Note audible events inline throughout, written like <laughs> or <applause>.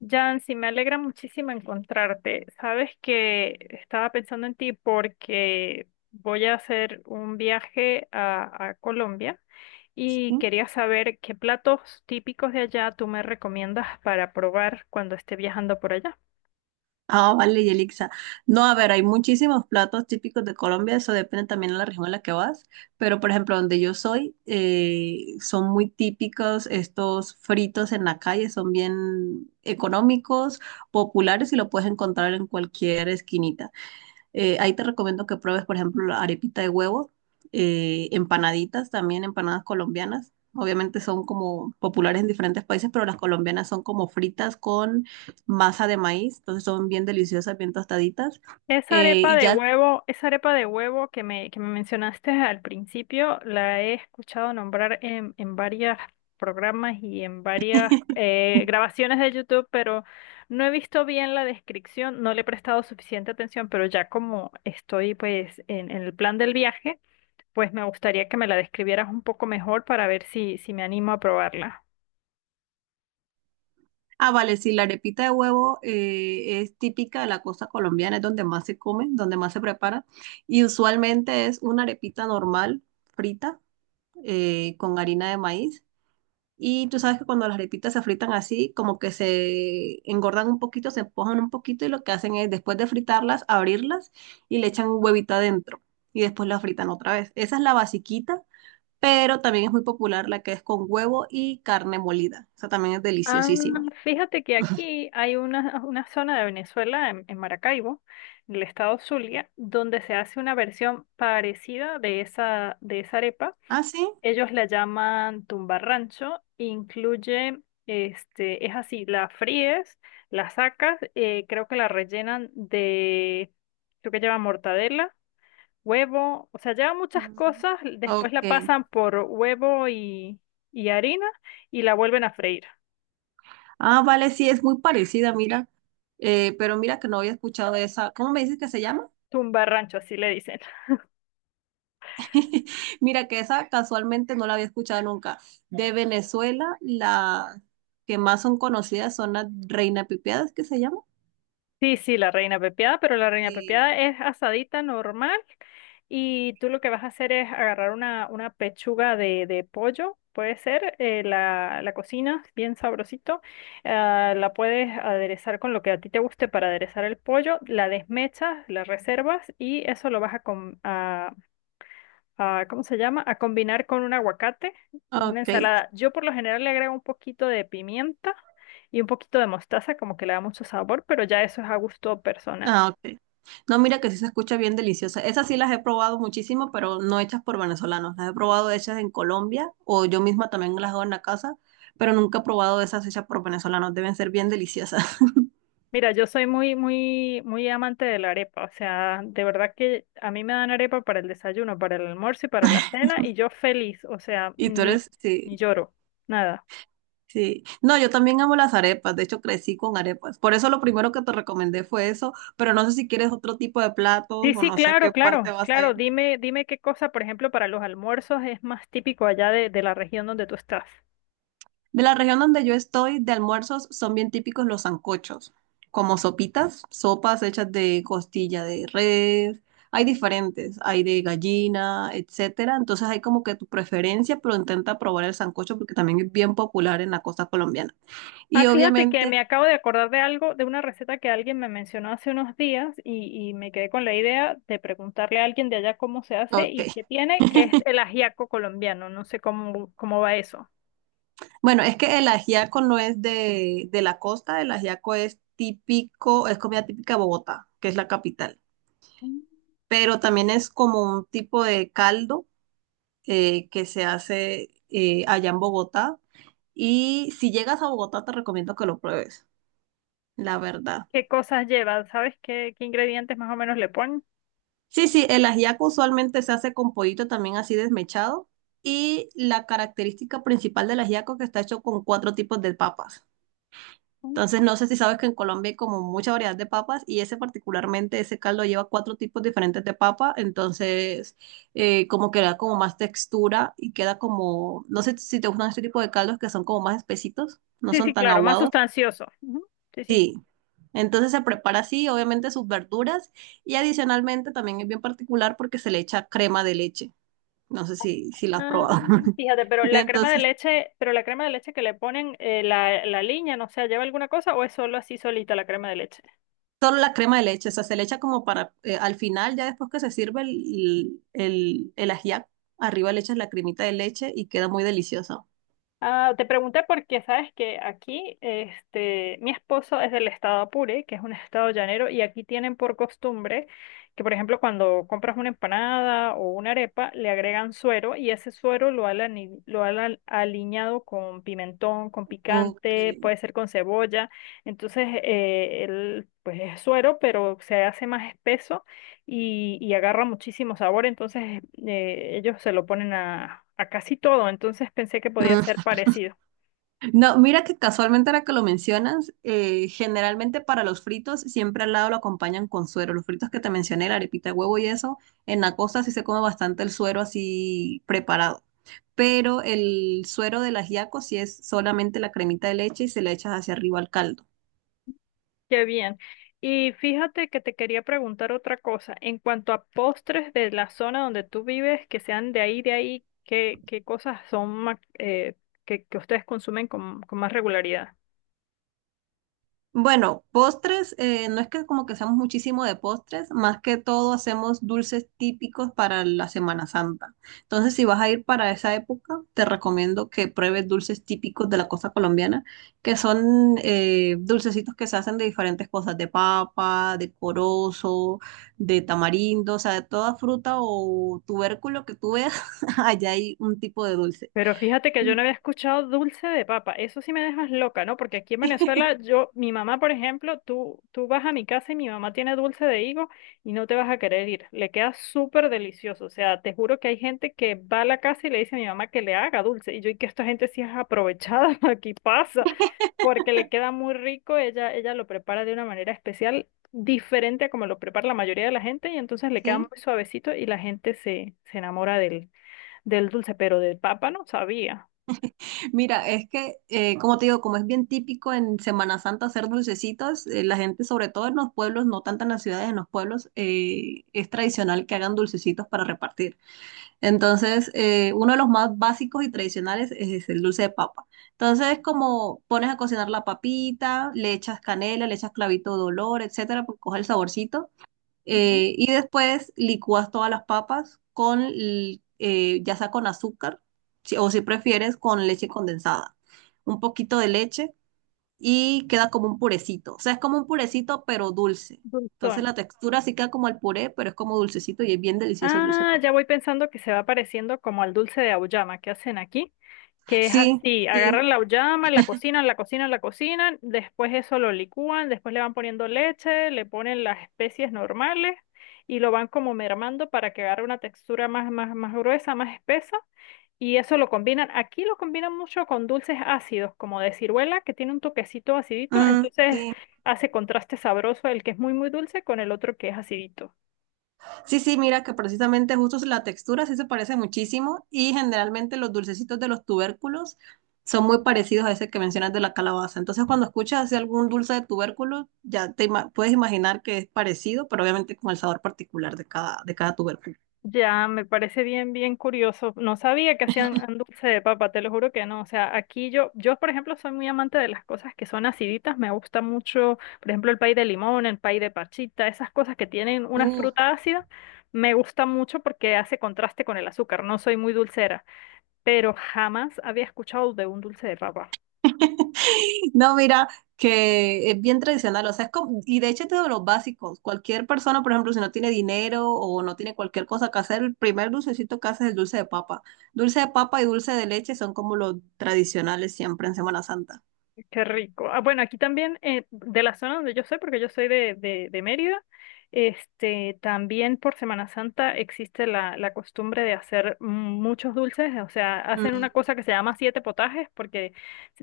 Yancy, me alegra muchísimo encontrarte. Sabes que estaba pensando en ti porque voy a hacer un viaje a Colombia y Sí. quería saber qué platos típicos de allá tú me recomiendas para probar cuando esté viajando por allá. Ah, vale, Yelixa. No, a ver, hay muchísimos platos típicos de Colombia, eso depende también de la región en la que vas, pero por ejemplo, donde yo soy, son muy típicos estos fritos en la calle, son bien económicos, populares y lo puedes encontrar en cualquier esquinita. Ahí te recomiendo que pruebes, por ejemplo, la arepita de huevo, empanaditas también, empanadas colombianas. Obviamente son como populares en diferentes países, pero las colombianas son como fritas con masa de maíz, entonces son bien deliciosas, bien tostaditas. Esa arepa Y de ya, huevo, esa arepa de huevo que me mencionaste al principio, la he escuchado nombrar en varios programas y en varias <laughs> grabaciones de YouTube, pero no he visto bien la descripción, no le he prestado suficiente atención, pero ya como estoy pues en el plan del viaje, pues me gustaría que me la describieras un poco mejor para ver si me animo a probarla. ah, vale, sí, la arepita de huevo es típica de la costa colombiana, es donde más se come, donde más se prepara. Y usualmente es una arepita normal, frita, con harina de maíz. Y tú sabes que cuando las arepitas se fritan así, como que se engordan un poquito, se empujan un poquito y lo que hacen es después de fritarlas, abrirlas y le echan un huevito adentro y después las fritan otra vez. Esa es la basiquita, pero también es muy popular la que es con huevo y carne molida. Esa también es Ah, deliciosísima. fíjate que aquí hay una zona de Venezuela, en Maracaibo, en el estado Zulia, donde se hace una versión parecida de esa arepa. ¿Ah, sí? Ellos la llaman tumbarrancho, incluye, este, es así, la fríes, la sacas, creo que la rellenan de, creo que lleva mortadela, huevo, o sea, lleva muchas Mm. cosas, después la Ok. pasan por huevo y harina y la vuelven a freír. Ah, vale, sí, es muy parecida, mira. Pero mira que no había escuchado de esa. ¿Cómo me dices que se llama? Tumba rancho, así le dicen. <laughs> Mira que esa casualmente no la había escuchado nunca. De Venezuela, las que más son conocidas son las Reina Pipiadas, que se llama. Sí, sí, la reina pepiada, pero la reina Sí. pepiada es asadita normal y tú lo que vas a hacer es agarrar una pechuga de pollo, puede ser, la cocinas bien sabrosito, ah, la puedes aderezar con lo que a ti te guste para aderezar el pollo, la desmechas, la reservas y eso lo vas a, a, ¿cómo se llama? A combinar con un aguacate, una Ok, ensalada. Yo por lo general le agrego un poquito de pimienta y un poquito de mostaza, como que le da mucho sabor, pero ya eso es a gusto personal. ah, ok. No, mira que sí se escucha bien deliciosa. Esas sí las he probado muchísimo, pero no hechas por venezolanos. Las he probado hechas en Colombia o yo misma también las hago en la casa, pero nunca he probado esas hechas por venezolanos. Deben ser bien deliciosas. <laughs> Mira, yo soy muy, muy, muy amante de la arepa, o sea, de verdad que a mí me dan arepa para el desayuno, para el almuerzo y para la cena, y yo feliz, o sea, Y tú ni, eres, ni sí. lloro, nada. Sí, no, yo también amo las arepas, de hecho crecí con arepas, por eso lo primero que te recomendé fue eso, pero no sé si quieres otro tipo de platos Sí, o sí, no sé a claro, qué parte claro, vas a claro. ir. Dime, dime qué cosa, por ejemplo, para los almuerzos es más típico allá de la región donde tú estás. De la región donde yo estoy, de almuerzos son bien típicos los sancochos, como sopitas, sopas hechas de costilla de res, hay diferentes, hay de gallina, etcétera, entonces hay como que tu preferencia, pero intenta probar el sancocho porque también es bien popular en la costa colombiana. Ah, Y fíjate que me obviamente, acabo de acordar de algo, de una receta que alguien me mencionó hace unos días y me quedé con la idea de preguntarle a alguien de allá cómo se hace y ok. qué tiene, que es el ajiaco colombiano. No sé cómo, cómo va eso. Bueno, es que el ajiaco no es de la costa, el ajiaco es típico, es comida típica de Bogotá, que es la capital, Mm. pero también es como un tipo de caldo que se hace allá en Bogotá. Y si llegas a Bogotá, te recomiendo que lo pruebes, la verdad. ¿Qué cosas lleva? ¿Sabes qué, qué ingredientes más o menos le ponen? Sí, sí, el ajiaco usualmente se hace con pollito también así desmechado. Y la característica principal del ajiaco es que está hecho con cuatro tipos de papas. Mm. Entonces, no sé si sabes que en Colombia hay como mucha variedad de papas y ese particularmente, ese caldo lleva cuatro tipos diferentes de papa, entonces como que da como más textura y queda como, no sé si te gustan este tipo de caldos que son como más espesitos, no Sí, son sí, tan Sí. claro, más aguados. sustancioso. Ujú, sí, sí. Sí. Entonces se prepara así, obviamente sus verduras y adicionalmente también es bien particular porque se le echa crema de leche. No sé si la has Ah, probado. <laughs> fíjate, pero la crema de Entonces leche, pero la crema de leche que le ponen, la liña, no sé, ¿lleva alguna cosa o es solo así solita la crema de leche? solo la crema de leche, o sea, se le echa como para, al final, ya después que se sirve el ajiaco, arriba le echas la cremita de leche y queda muy delicioso. Ah, te pregunté porque sabes que aquí, este, mi esposo es del estado Apure, que es un estado llanero, y aquí tienen por costumbre que, por ejemplo, cuando compras una empanada o una arepa, le agregan suero y ese suero lo han, lo han aliñado con pimentón, con picante, Ok. puede ser con cebolla. Entonces, el, pues es suero, pero se hace más espeso y agarra muchísimo sabor, entonces ellos se lo ponen a casi todo, entonces pensé que podía ser Mm. parecido. No, mira que casualmente ahora que lo mencionas, generalmente para los fritos siempre al lado lo acompañan con suero. Los fritos que te mencioné, la arepita de huevo y eso, en la costa sí se come bastante el suero así preparado. Pero el suero del ajiaco sí es solamente la cremita de leche y se le echas hacia arriba al caldo. Qué bien. Y fíjate que te quería preguntar otra cosa, en cuanto a postres de la zona donde tú vives, que sean de ahí, ¿qué, qué cosas son que ustedes consumen con más regularidad? Bueno, postres, no es que como que hacemos muchísimo de postres, más que todo hacemos dulces típicos para la Semana Santa. Entonces, si vas a ir para esa época, te recomiendo que pruebes dulces típicos de la costa colombiana, que son dulcecitos que se hacen de diferentes cosas, de papa, de corozo, de tamarindo, o sea, de toda fruta o tubérculo que tú veas, <laughs> allá hay un tipo de dulce. Pero fíjate que yo no había escuchado dulce de papa. Eso sí me dejas loca, ¿no? Porque aquí en Venezuela, <laughs> yo, mi mamá, por ejemplo, tú vas a mi casa y mi mamá tiene dulce de higo y no te vas a querer ir. Le queda súper delicioso. O sea, te juro que hay gente que va a la casa y le dice a mi mamá que le haga dulce. Y yo, y que esta gente sí es aprovechada, <laughs> aquí pasa, porque le queda muy rico. Ella lo prepara de una manera especial, diferente a como lo prepara la mayoría de la gente, y entonces le queda muy ¿Sí? suavecito y la gente se, se enamora de él. Del dulce, pero de papa no sabía. Mira, es como te digo, como es bien típico en Semana Santa hacer dulcecitos, la gente, sobre todo en los pueblos, no tanto en las ciudades, en los pueblos, es tradicional que hagan dulcecitos para repartir. Entonces, uno de los más básicos y tradicionales es el dulce de papa. Entonces, como pones a cocinar la papita, le echas canela, le echas clavito de olor, etcétera, pues coge el saborcito. Ujú. Y después licúas todas las papas ya sea con azúcar, o si prefieres, con leche condensada. Un poquito de leche y queda como un purecito. O sea, es como un purecito, pero dulce. Dulzón. Entonces la textura sí queda como el puré, pero es como dulcecito y es bien delicioso el dulce de Ah, papa. ya voy pensando que se va pareciendo como al dulce de auyama que hacen aquí, que es Sí, así, sí, agarran la auyama, la cocinan, la cocinan, la cocinan, después eso lo licúan, después le van poniendo leche, le ponen las especies normales y lo van como mermando para que agarre una textura más, más, más gruesa, más espesa. Y eso lo combinan, aquí lo combinan mucho con dulces ácidos, como de ciruela, que tiene un toquecito acidito, mm, entonces sí. hace contraste sabroso el que es muy, muy dulce con el otro que es acidito. Sí, sí, mira que precisamente justo la textura sí se parece muchísimo y generalmente los dulcecitos de los tubérculos son muy parecidos a ese que mencionas de la calabaza. Entonces, cuando escuchas así algún dulce de tubérculo, ya te puedes imaginar que es parecido, pero obviamente con el sabor particular de de cada tubérculo. Ya, me parece bien, bien curioso. No sabía que hacían dulce de papa, te lo juro que no. O sea, aquí yo, yo por ejemplo, soy muy amante de las cosas que son aciditas. Me gusta mucho, por ejemplo, el pay de limón, el pay de parchita, esas cosas que tienen una fruta ácida, me gusta mucho porque hace contraste con el azúcar. No soy muy dulcera, pero jamás había escuchado de un dulce de papa. <laughs> No, mira, que es bien tradicional, o sea, es como, y de hecho es de los básicos. Cualquier persona, por ejemplo, si no tiene dinero o no tiene cualquier cosa que hacer, el primer dulcecito que hace es el dulce de papa. Dulce de papa y dulce de leche son como los tradicionales siempre en Semana Santa. Qué rico. Ah, bueno, aquí también, de la zona donde yo soy, porque yo soy de Mérida, este, también por Semana Santa existe la, la costumbre de hacer muchos dulces, o sea, hacen Mm, una cosa que se llama siete potajes, porque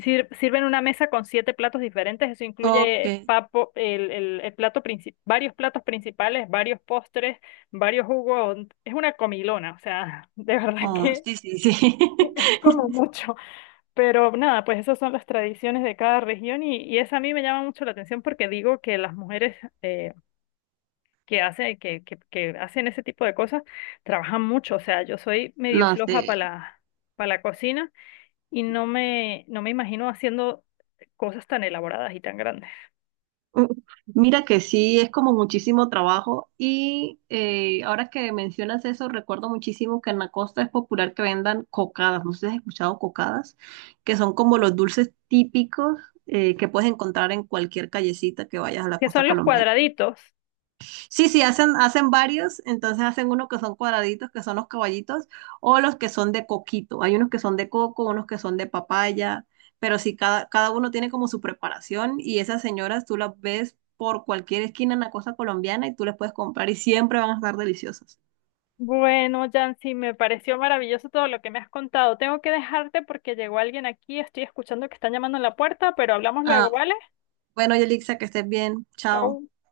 sirven una mesa con siete platos diferentes, eso ok, incluye papo, el plato principal, varios platos principales, varios postres, varios jugos, es una comilona, o sea, <laughs> de verdad oh, que sí, sí, sí. es <laughs> como mucho. Pero nada, pues esas son las tradiciones de cada región y esa a mí me llama mucho la atención porque digo que las mujeres que hacen ese tipo de cosas trabajan mucho. O sea, yo soy medio No floja para sí. Para la cocina y no me, no me imagino haciendo cosas tan elaboradas y tan grandes. Mm. Mira que sí, es como muchísimo trabajo y ahora que mencionas eso, recuerdo muchísimo que en la costa es popular que vendan cocadas, no sé si has escuchado cocadas, que son como los dulces típicos que puedes encontrar en cualquier callecita que vayas a la ¿Qué costa son los colombiana. cuadraditos? Sí, sí, hacen varios, entonces hacen unos que son cuadraditos, que son los caballitos, o los que son de coquito. Hay unos que son de coco, unos que son de papaya, pero sí, cada uno tiene como su preparación y esas señoras tú las ves por cualquier esquina en la costa colombiana y tú les puedes comprar y siempre van a estar deliciosas. Bueno, Jancy, me pareció maravilloso todo lo que me has contado. Tengo que dejarte porque llegó alguien aquí, estoy escuchando que están llamando en la puerta, pero hablamos luego, Ah, ¿vale? bueno, Yelixa, que estés bien. Chao. Chau.